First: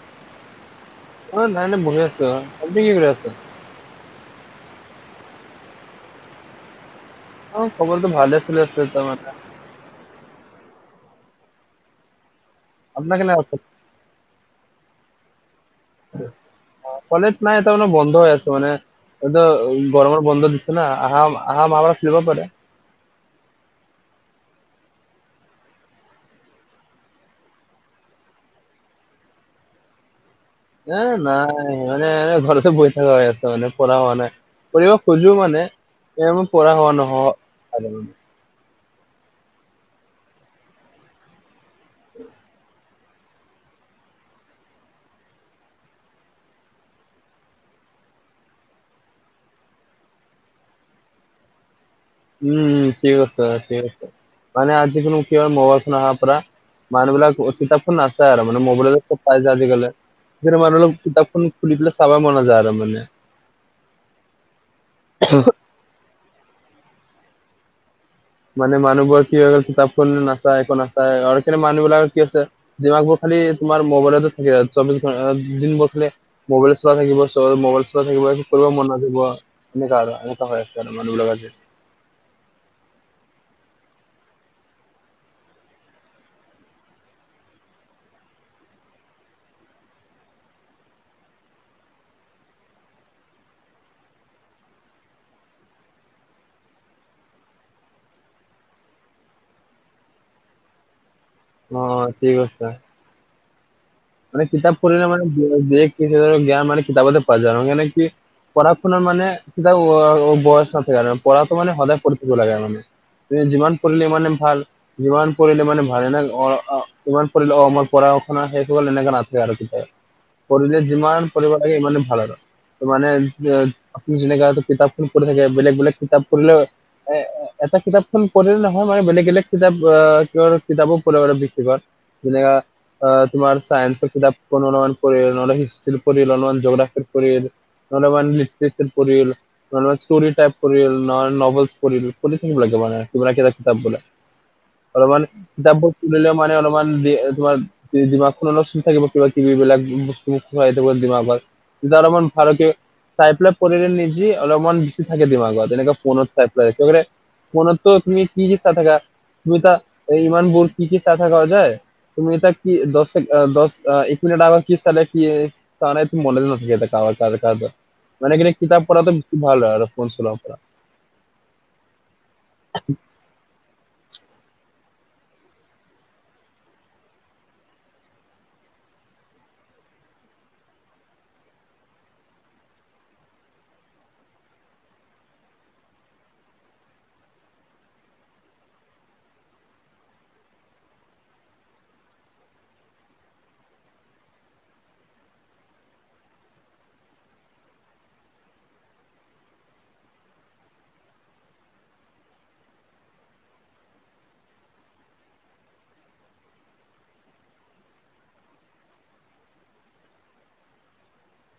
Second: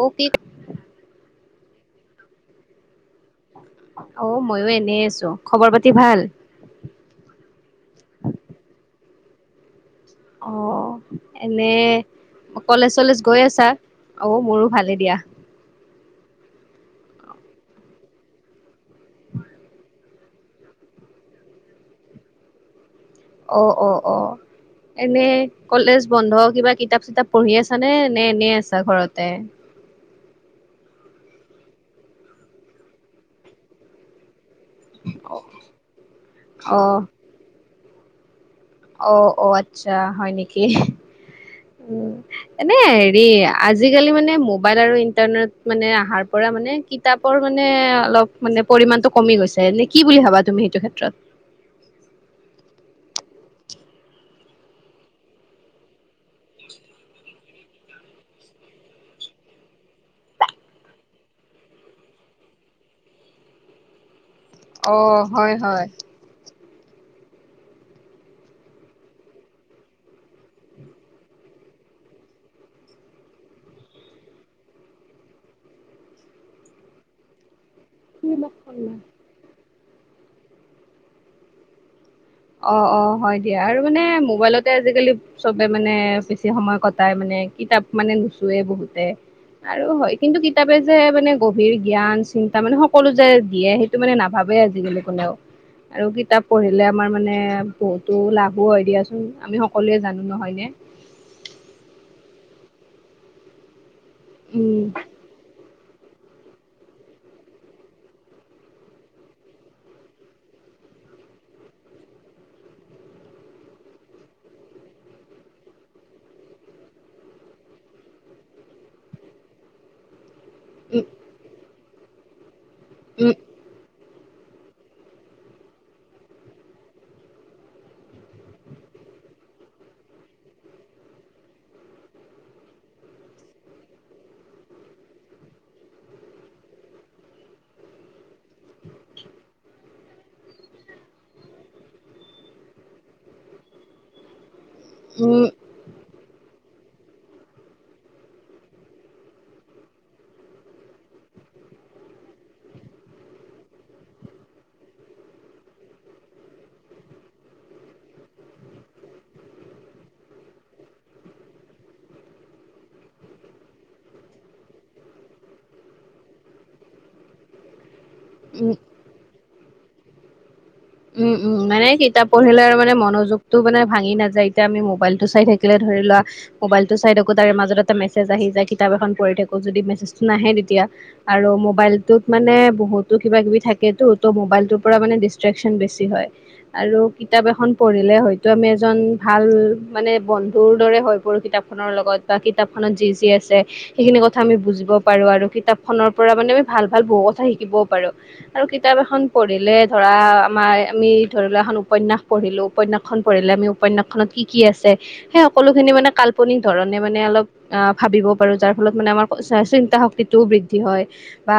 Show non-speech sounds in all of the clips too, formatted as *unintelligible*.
অ পি অ নাই নাই বহি আছো অ, আপুনি কি কৰি আছে? অ ময়ো এনে আছো খবৰ-পাতি ভাল? অ খবৰটো ভালে চলি আছিলে এতিয়া মানে অ' এনে কলেজ আপোনাৰ চলেজ কেনে গৈ আছে? আছা? অ' মোৰো ভালে দিয়া। কলেজ নাই তাৰ মানে বন্ধ হৈ আছে মানে এইটো উ গৰমৰ বন্ধ দিছে না আহা আহা মাহত খুলিব পাৰে। অ অ অ। এনেই কলেজ বন্ধ কিবা কিতাপ চিতাপ পঢ়ি আছা নে, নে এনেই আছা ঘৰতে? এ নাই মানে ঘৰতে বহি থকা হৈ আছে মানে পঢ়া হোৱা নাই। পঢ়িব খোজো মানে এ মোৰ পঢ়া অ হোৱা নহয় মানে। অ ' আচ্ছা হয় নেকি উম এনে হেৰি আজিকালি মানে মোবাইল আৰু ইণ্টাৰনেট মানে অহাৰ পৰা মানে কি কিতাপৰ মানে অলপ মানে পৰিমাণটো কমি গৈছে, এনে কি বুলি ভাবা তুমি সেইটো ক্ষেত্ৰত। উম ঠিক আছে ঠিক আছে মানে আজি কোনো কি হয় মোবাইল ফোন অহা পঢ়া মানুহবিলাক কিতাপখন নাচছে আৰু মানে মোবাইলতে চব পাই যায় আজিকালি সেইটো মানে আৰু অলপ কিতাপখন খুলি পেলাই চাবা মন নাযায় আৰু মানে। অ হয় হয়। মানে মানুহবোৰৰ কি হৈ গল কিতাপখন নাচায় একো নাচায় আৰু কেনে মানুহবিলাকৰ কি আছে ডিমাকবোৰ খালি তোমাৰ মোবাইলতো থাকি যায় চৌবিশ ঘণ্টা দিনবোৰ খালি মোবাইল চলা থাকিব চবে মোবাইল থাকিব কৰিব হয় মন নথাকিব এনেকা আৰু এনেকোৱা হৈ আছে আৰু মানুহবিলাকৰ আজি অ অ হয় দিয়া আৰু মানে মোবাইলতে আজি কালি চবে মানে বেছি সময় কটাই মানে কিতাপ মানে নুচুয়ে বহুতে আৰু হয় কিন্তু কিতাপে যে মানে গভীৰ জ্ঞান চিন্তা মানে সকলো যে দিয়ে সেই টো মানে নাভাবে আজিকালি কোনেও আৰু কিতাপ পঢ়িলে আমাৰ মানে বহুতো লাভো হয় দিয়াচোন আমি সকলোৱে জানো নহয়নে অ ঠিকে কৈছা। মানে কিতাপ উম পঢ়িলে মানে জ্ঞান মান কিতাপতে পোৱা যায় মানে কি পঢ়া শুনা মানে কিবা বয়স নাথাকে মানে পঢ়াটো মান সদায় পঢ়ি থাকিব লাগে মানে। তুমি যিমান পঢ়িলে মানে ভাল যিমান পঢ়িলে মানে ভাল এনে অ সিমান পঢ়িলে অ মোৰ পঢ়া শুনা শেষ এনেকে নাথাকে আৰু কেতিয়াও পঢ়িলে উম যিমান পৰি লাগে ইমানেই ভাল আৰু। ত মানে উম আপুনি যে যেনেকা কিতাপখন পঢ়ি থাকে বেলেগ বেলেগ কিতাপ পঢ়িলেও এ এটা কিতাপখন পঢ়িলে নহয় মানে বেলেগ বেলেগ কিতাপ ক কিতাপো পঢ়িব লাগে ব্যক্তিগত যেনেকা অ তোমাৰ চায়েঞ্চৰ কিতাপ অলপমান পঢ়িল নহলে হিষ্ট্ৰিৰ পঢ়িল অলপমান জি'গ্ৰাফিৰ পঢ়িল নহলে অলপমান হিষ্ট্ৰী চিষ্ট্ৰী পঢ়িল নহলে ষ্টৰি টাইপ পঢ়িল নহলে নভেলচ পঢ়িল পঢ়ি থাকিব লাগে মানে কিমান কিটা কিতাপলে অলপমান উম কিতাপবোৰ তুলিলেও মানে অলপমান দে তোমাৰ জিভাখনো অলপ চুই থাকিব কিবা কিবি এইবিলাক বস্তু খোৱাই দিব যিমান পাৰে তেতিয়া অলমান ভালকে চাই পেলাই পঢ়িলে নিজে অলপমান হিষ্ট্ৰী থাকে দিমাগত যেনকে ফোনট টাইপ কৰে একেবাৰে ফোনটতো তুমি কি কি চাই থাকা তুমি তা ইমানবোৰ কি কি চাই থাক যে তুমি তাক কি দছ দছ এক মিনট আগত কি চালে কি- তানেদ মদেল নাথকে *unintelligible* মানে কিদেক উম কিতাপ পঢ়াটো ভাল আৰ ফোন চলোৱাও পৰা উম উম মানে কিতাপ পঢ়িলে মানে মনোযোগ তো মানে ভাঙি নাযায় এতিয়া আমি মোবাইল টো চাই থাকিলে ধৰি লোৱা মোবাইলতটো চাই থাকো তাৰে মাজত এটা মেছেজ আহি যায়, কিতাপ এখন পঢ়ি থাকো যদি মেছেজটো নাহে তেতিয়া। আৰু মবাইলটোত মানে বহুতো কিবা কিবি থাকটো ত মবাইলটোৰ পৰা মানে দিছক্টেক চন বেছি হয়। আৰু কিতাপ এখন পঢ়িলে হয়তো আমি এজন ভাল মানে বন্ধুৰ দৰে হৈ পৰো কিতাপ- খনৰ লগত বা কিতাপখনত যি যি আছে। সেইখিনি কথা আমি বুজিবও পাৰো আৰু কিতাপখনৰ পৰা মানে আমি ভাল ভাল বহু কথা শিকিবও পাৰো। আৰু কিতাপ এখন পঢ়িলে ধৰা আমাৰ আমি ধৰি লোৱা এখন উপন্যাস পঢ়িলোঁ উপন্যাসখন পঢ়িলে আমি উপন্যাসখনত কি কি আছে। সেই সকলো খিনি মানে কাল্পনিক ধৰণে মানে অলপ আহ ভাবিব পাৰো যাৰ ফলত মানে আমাৰ চিন্তা শক্তিটোও বৃদ্ধি হয়। বা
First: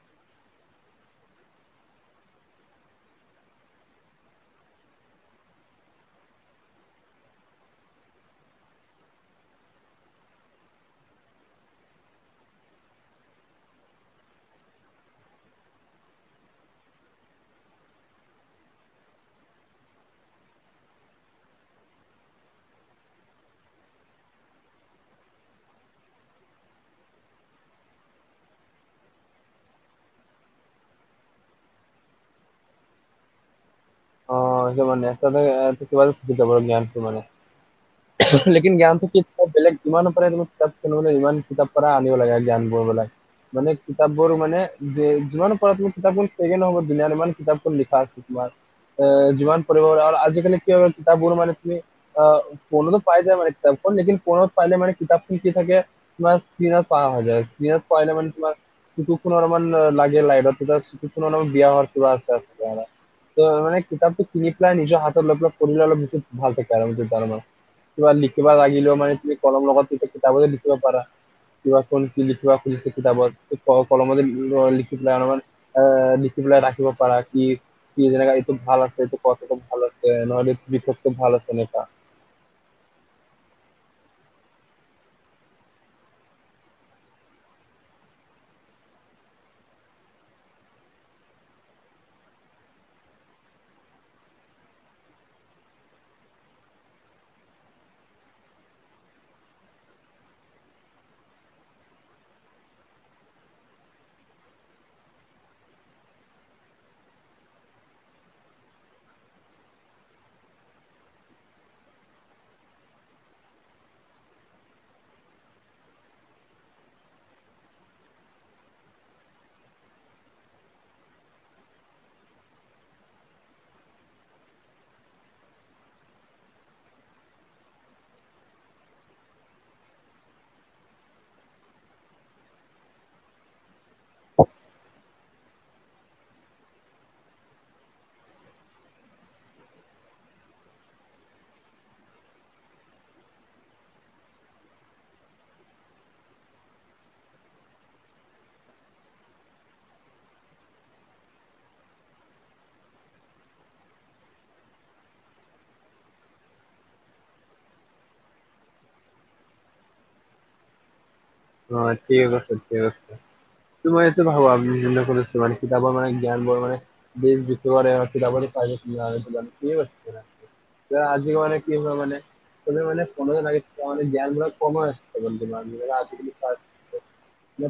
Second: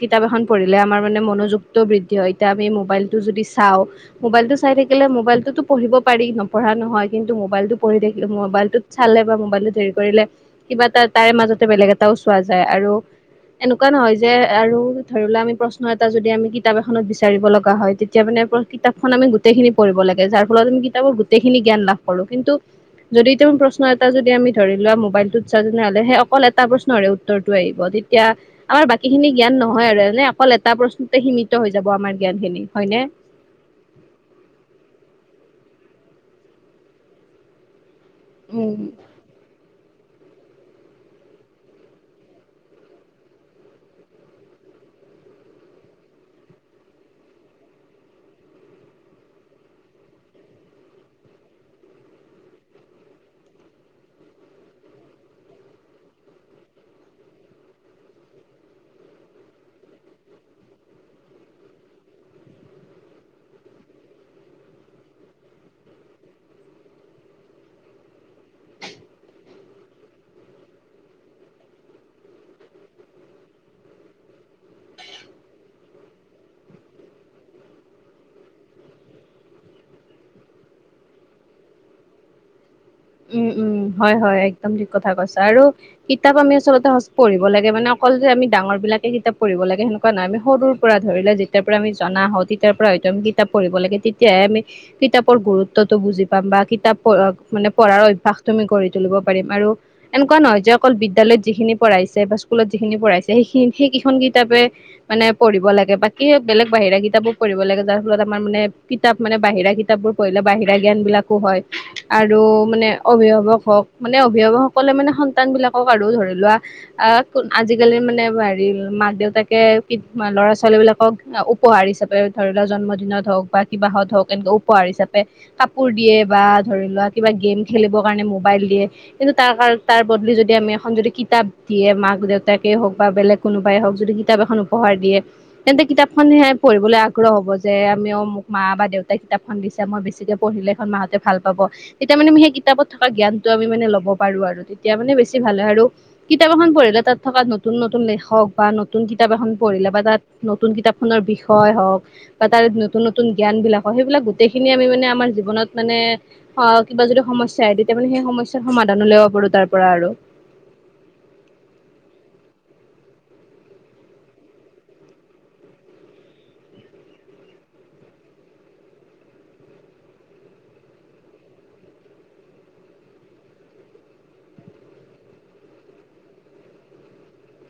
কিতাপ এখন পঢ়িলে আমাৰ মানে মনোযোগটো বৃদ্ধি হয়, এতিয়া আমি মোবাইলটো যদি চাওঁ। মোবাইলটো চাই থাকিলে মোবাইলটোতো পঢ়িব পাৰি নপঢ়া নহয় কিন্তু মোবাইলটোত পঢ়ি থাকিলে মোবাইলত চালে বা মোবাইলটো দেৰি কৰিলে কিবা এটা তাৰে মাজতে বেলেগ এটাও চোৱা যায় আৰু এনেকুৱা নহয় যে আৰু ধৰি লোৱা আমি প্ৰশ্ন এটা যদি আমি কিতাপ এখনত বিচাৰিব লগা হয়। তেত- তেতিয়া মানে পুৰা কিতাপখন আমি গোটেইখিনি পঢ়িব লাগে যাৰ ফলত আমি কিতাপৰ গোটেইখিনি জ্ঞান লাভ কৰো। কিন্তু যদি তেওঁ প্ৰশ্ন এটা যদি আমি ধৰি লোৱা মোবাইলটোত চাওঁ তেনে হ'লে সেই অকল এটা প্ৰশ্ন- নৰে উত্তৰটো আহিব তেতিয়া আমাৰ বাকীখিনি জ্ঞান নহয় আৰু এনে অকল এটা প্ৰশ্নতে সীমিত হৈ যাব আমাৰ জ্ঞান খিনি। হয়নে? অ সেইটো মানে *unintelligible* যাব জ্ঞানটো মানে। লেকিন উম জ্ঞানটো কি বেলেগ ইমানৰ পৰাই তুমি কিতাপ কিনিবলৈ ইমান কিতাপ পৰাই আনিব লাগে জ্ঞানবোৰ *unintelligible* মানে কিতাপবোৰ মানে যে যিমান পৰা তুমি কিতাপ শেষে নহ'ব দুনিয়াত ইমান কিতাপখন লিখা আছে। তোমাৰ এ যিমান পঢ়িব পৰা আৰ আজিকালি কি হৈ গ'ল কিতাপ বোৰ মানে তুমি আহ ফোনটো পাই যায় মানে কিতাপখন লেকিন ফোনত পাইলে মান কিতাপখন কি থাকে তোমাৰ স্ক্ৰীণত পাহা হৈ যায়, স্ক্ৰীণত পাইলে মানে তোমাৰ চুকুখনত আমান লাগে লাইদত তেতিয়া চুকুখন অলপ বিয়া হোৱাৰ কিবা আছে আমাৰ। ত মানে কিতাপটো কিনি পেলাই নিজৰ হাতত লৈ পেলাই পঢ়িলে বেছি ভাল থাকে আৰু তাৰমানে। কিবা লিখিবা লাগিলেও মানে তুমি কলম লগত তেতিয়া কিতাপতে লিখিব পাৰা। কিবা কোন কি লিখিৱা খুজিছে কিতাপত ক কলমতে লিখি পেলাই অলপমান এ লিখি পেলাই ৰাখিব পাৰা কি কি যেনেকা এইটো ভাল আছে এইটো কথাটো ভাল আছে নহলে এই বিষয়টো ভাল আছে এনেকুৱা। উম উম হয় হয় একদম ঠিক কথা কৈছা আৰু কিতাপ আমি আচলতে পঢ়িব লাগে মানে অকল যে আমি ডাঙৰবিলাকে কিতাপ পঢ়িব লাগে সেনেকুৱা নহয়, আমি সৰু পৰা ধৰিলে যেতিয়াৰ পৰা আমি জনা হওঁ, তেতিয়াৰ পৰা হয়তো আমি কিতাপ পঢ়িব লাগে তেতিয়াহে আমি কিতাপৰ গুৰুত্বটো বুজি পাম বা কিতাপ মানে পঢ়াৰ অভ্যাসটো আমি গঢ়ি তুলিব পাৰিম আৰু এনেকুৱা নহয় যে অকল বিদ্যালয়ত যিখিনি পঢ়াইছে বা স্কুলত যিখিনি পঢ়াইছে সেইখিনি সেইকেইখন কিতাপে মানে পঢ়িব লাগে বাকী বেলেগ বাহিৰা কিতাপো পঢ়িব লাগে যাৰ ফলত আমাৰ মানে কিতাপ মানে বাহিৰা কিতাপবোৰ পঢ়িলে বাহিৰা জ্ঞান বিলাকো হয় আৰু মানে অভিভাৱক হওক মানে অভিভাৱকসকলে মানে সন্তান বিলাকক আৰু ধৰি লোৱা আহ ক আজিকালি মানে হেৰি মাক দেউতাকে ল'ৰা-ছোৱালী বিলাকক উপ- পহাৰ হিচাপে ধৰি লোৱা জন্মদিনত হওক বা কিবাহত হওক এনেকুৱা উপহাৰ হিচাপে কাপোৰ দিয়ে বা ধৰি লোৱা কিবা গেম খেলিবৰ কাৰণে মোবাইল দিয়ে। কিন্তু তাৰ কাৰ তাৰ বদলি যদি আমি এখন যদি কিতাপ দিয়ে মাক দেউতাকে হওক বা বেলেগ কোনোবাই হওক যদি কিতাপ এখন উপহাৰ দিয়ে তেন্তে কিতাপখন সে পঢ়িবলে আগ্ৰহ হব যে আমিও মোক মা বা দেউতাই কিতাপ খন দিছে মই বেছিকে পঢ়িলে এখন মাহঁতে ভাল পাব তেতিয়া মানে সেই কিতাপত থকা জ্ঞানটো আমি মানে ল'ব পাৰো আৰু তেতিয়া মানে বেছি ভাল হয় আৰু। কিতাপ এখন পঢ়িলে তাত থকা নতুন নতুন লেখক বা নতুন কিতাপ এখন পঢ়িলে বা তাত নতুন কিতাপখনৰ বিষয় হওক বা তাৰে নতুন নতুন জ্ঞান বিলাক হওক, সেইবিলাক গোটেইখিনি আমি মানে আমাৰ জীৱনত মানে অ কিবা যদি সমস্যা আহে তেতিয়া মানে সেই সমস্যাৰ সমাধান উলিয়াব পাৰো তাৰ পৰা আৰু। অ ঠিক আছে থৈছোঁ ত মই এইটো ভাবো আ কৰিছো মানে কিতাপৰ মানে জ্ঞান বোৰ মানে *unintelligible* দিয়া আজিক মানে কি হয় মানে কোনেও মানে কোনো *unintelligible* মান জ্ঞানবিলাক কম হয় আজিকালি *unintelligible*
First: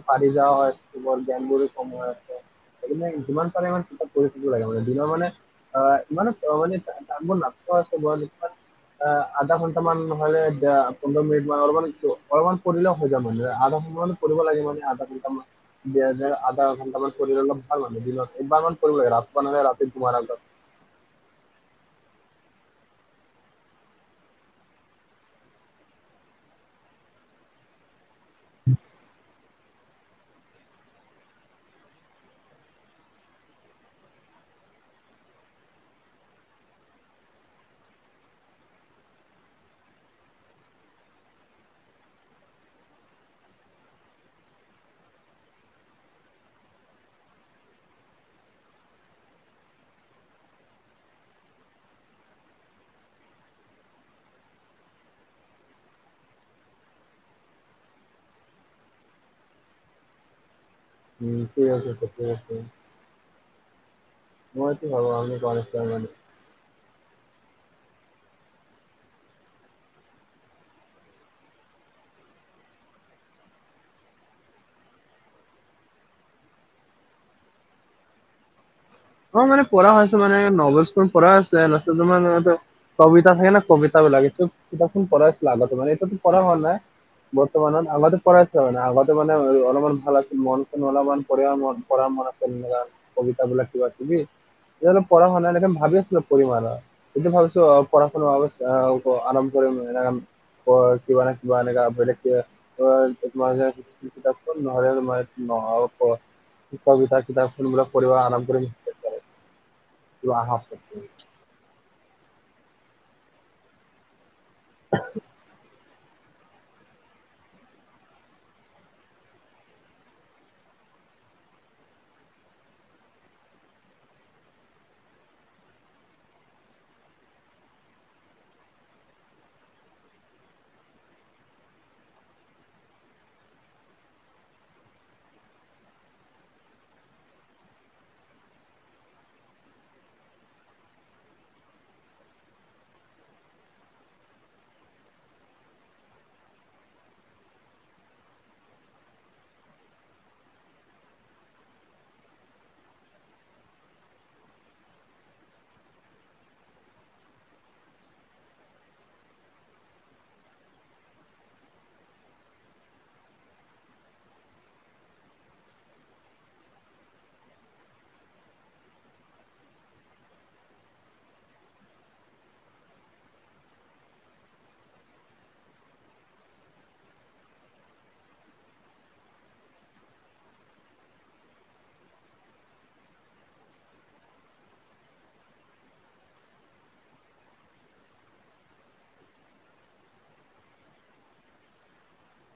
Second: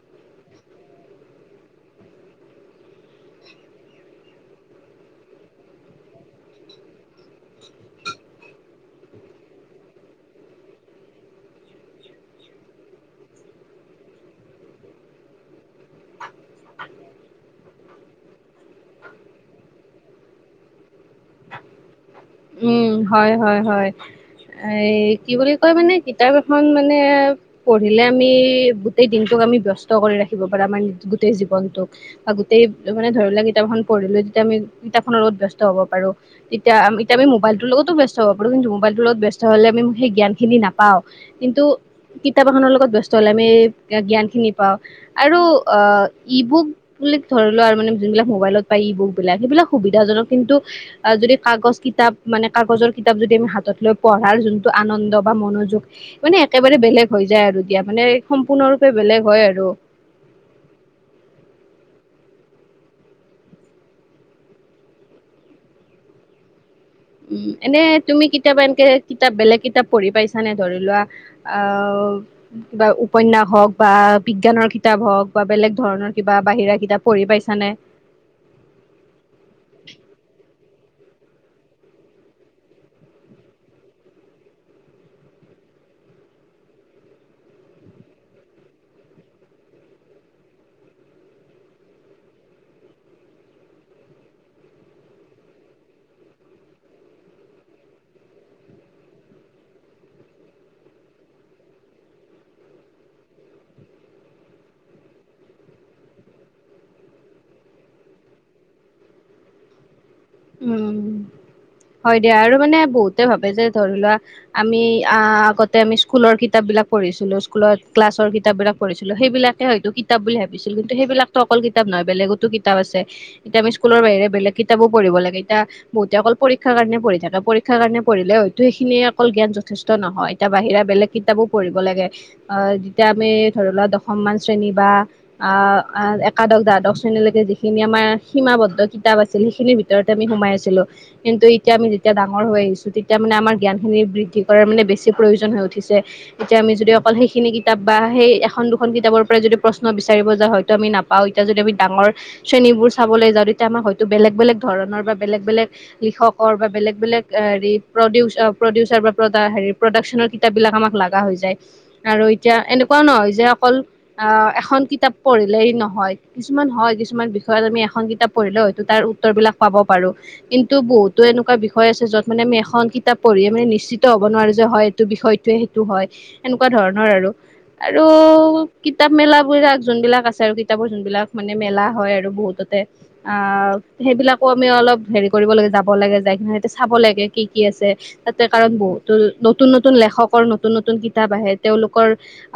পাৰি যাওঁ কেৱল গেম বোৰো সময় আছে। সেইদিনে যিমান পাৰে ইমান কিতাপ পঢ়ি থাকিব লাগে মানে দিনৰ মানে *unintelligible* অ আধা ঘন্টা মান নহলে পোন্ধৰ মিনিট মান অলপমান অলপমান পঢ়িলেও হৈ যাম মানে। আধা সমান পঢ়িব লগে মানে আধাঘণ্টা মান। দিয়া যে আধা ঘণ্টা মান পঢ়িললে ভাল মানে দিনত একবাৰমান পঢ়িব লাগে, ৰাতিপুৱা নহ'লে ৰাতি শুৱাৰ আগত উম হয় হয় হয়। এই কি বুলি কয় মানে কিতাপ এখন মানে পঢ়িলে আমি গোটেই দিনটোক আমি ব্যস্ত কৰি ৰাখিব পাৰা মানে আমাৰ গোটেই জীৱনটোক। বা গোটেই মানে ধৰি লোৱা কিতাপখন পঢ়িলো যেতিয়া আমি কিতাপ খনৰ লগত ব্যস্ত হব পাৰো। এতিয়া আমি তেতিয়া আমি মোবাইলটোৰ লগতো ব্যস্ত হ'ব পাৰো কিন্তু মোবাইলটোৰ লগত ব্যস্ত হলে আমি সেই জ্ঞানখিনি নাপাওঁ কিন্তু কিতাপ এখনৰ লগত ব্যস্ত হলে আমি জ্ঞান খিনি পাওঁ আৰু আহ ই বুক বুলিক ধৰি লোৱা আৰু মানে যোনবিলাক মোবাইলত পায় ই বুক বিলাক সেইবিলাক সুবিধাজনক কিন্তু অ যদি কাগজ কিতাপ মানে কাগজৰ কিতাপ যদি আমি হাতত লৈ পঢ়াৰ যোনটো আনন্দ বা মনোযোগ মানে একেবাৰে বেলেগ হৈ যায় আৰু দিয়া মানে সম্পূৰ্ণৰূপে বেলেগ হয় আৰু ঠিক আছে ঠিকেই আছে মইতো ভাবো আমি *unintelligible* উম এনে তুমি কিতাপা এনকে কিতাপ বেলেগ কিতাপ পঢ়ি পাইছানে ধৰি লোৱা আহ কিবা উপন্যাস হওঁক বা বিজ্ঞানৰ কিতাপ হওক বা বেলেগ ধৰণৰ কিবা বাহিৰা কিতাপ পঢ়ি পাইছানে অ মানে পঢ়া হৈছে মানে নভেলচবোৰ পঢ়া আছে *unintelligible* কবিতা থাকো কবিতাও লাগে সেইটো কিতাপখন পঢ়া লাগা মান এইটোতো পঢ়া হোৱা নাই। বৰ্তমানত আগতে পঢ়াইছ মানে আগতে মানে অলপমান ভাল আছিল মন চন অলপমান পঢ়াৰ মন পঢ়াৰ মন আ ছিল সেনেকোৱা কবিতা বিলাক কিবা কিবি যিহেতু পঢ়া হোৱা নাই ভাবি আছিলো পঢ়িম আৰু এইটো ভাবিছো পঢ়া শুনা অৱস্থা আৰম কৰিম এনেকা কৰ কিবা নহয় কিবা এনো বেলেগ কে তোমাৰ কিতাপখন নহলে মই নহ'ব কবিতা কিতাপখনবিলাক পঢ়িব আৰম্ভ কৰিম যোৱা আহ উম হয় দিয়া আৰু মানে বহুতে ভাবে যে ধৰি লোৱা আমি আ আগতে আমি স্কুলৰ কিতাপবিলাক পঢ়ছিলোঁ স্কুলত ক্লাছ কিতাপ বিলাক পঢ়িছিলো সেইবিলাকে হয়তো কিতাপ বুলি ভাবিছিলোঁ কিন্তু সেইবিলাক অকল কিতাপ নহয় বেলেগতো কিতাপ আছে এতিয়া আমি স্কুলৰ বাহিৰে বেলেগ কিতাপো পঢ়িব লাগে এতিয়া বহুতে অকল পৰীক্ষাৰ কাৰণে পঢ়ি থাকে পৰীক্ষাৰ কাৰণে পঢ়িলে হয়তো সেইখিনি অকল জ্ঞান যথেষ্ট নহয় এতিয়া বাহিৰা বেলেগ কিতাপো পঢ়িব লাগে অ যেতিয়া আমি ধৰি লোৱা দশমমান শ্ৰেণী বা আহ একাদশ দ্বাদশ শ্ৰেণীলৈকে যিখিনি আমাৰ সীমাবদ্ধ কিতাপ আছিল সেইখিনিৰ ভিত তৰতে আমি সোমাই আছিলো। কিন্তু এতিয়া আমি যেতিয়া ডাঙৰ হৈ আহিছো তেতিয়া মানে আমাৰ জ্ঞানখিনি বৃদ্ধি কৰাৰ মানে বেছি প্ৰয়োজন হৈ উঠিছে। এতিয়া আমি যদি অকল সেইখিনি কিতাপ বা সেই এখন দুখন কিতাপৰ পৰাই যদি প্ৰশ্ন বিচাৰিব য হয়তো আমি নাপ- পাওঁ। এতিয়া যদি আমি ডাঙৰ শ্ৰেণীবোৰ চাবলৈ যাওঁ তেতিয়া আমাৰ হয়তো বেলেগ বেলেগ ধৰণৰ বা বেলেগ বেলেগ লিখকৰ বা বেলেগ বেলেগ হেৰি প্ৰদিউচ প্ৰডিউচাৰ বা প্ৰদা হেৰি প্ৰডাকচনৰ কি- তে বিলাক আমাক লগা হৈ যায় আৰু এতিয়া এনেকুৱাও নহয় যে অকল অ এখন কিতাপ পঢ়িলেই নহয় কিছুমান হয় কিছুমান বিষয়ত আমি এখন কিতাপ পঢ়িল হয়তো তাৰ উত্তৰবিলাক পাব পাৰো। কিন্তু বহুতো এনেকুৱা বিষয় আছে য'ত মানে আমি এখন কিতাপ পঢ়িে মানে নিশ্চিত হ'ব নোৱাৰো যে হয় টো বিষয়টোয়ে সেইটো হয় এনেকুৱা ধৰণৰ আৰু আৰু কিতাপ মেলাবোৰাক যোনবিলাক আছে আৰু কিতাপৰ যোনবিলাক মানে মেলা হয় আৰু বহুততে আ সেইবিলাক কমে অলপ হেৰি কৰিব লাগে যাব লাগে যায় কি এতিয়া চাব লাগে কি কি আছে। তাতে কাৰণ বহুতো নতুন নতুন লেখকৰ নতুন নতুন কিতাপ আহে তেওঁলোকৰ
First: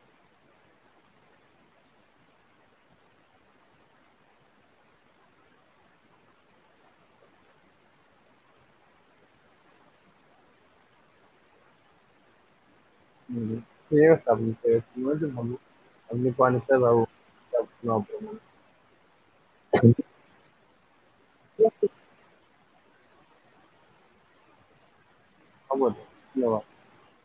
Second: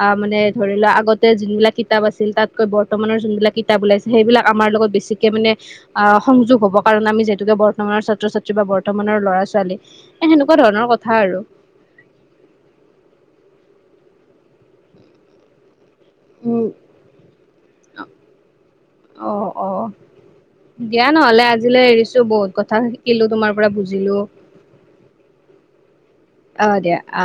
আ মানে ধৰি লোৱা আগতে যোনবিলাক কিতাপ আছিল তাতকৈ বৰ্তমানৰ যোনবিলাক কিতাপ ওলাইছে সেইবিলাক আমাৰ লগত বেছি মানে আ সংযোগ হ'ব। কাৰণ আমি যিহেতুকে বৰ্তমানৰ ছাত্ৰ-ছাত্ৰী বা বৰ্তমানৰ ল'ৰা-ছোৱালী এ সেনেকুৱা ধৰণৰ কথা আৰু। উ ঠিক আছে আপুনি ঠিক আছে মইতো ভাবো। আমি পোৱা উম নিচিনা বাৰু *unintelligible* অ অ দিয়া নহলে আজিলৈ এৰিছ- বহুত কথা শিকিলো তোমাৰ পৰা বুজিলো। হ'ব দিয়া ধন্যবাদ। অ দিয়া আ।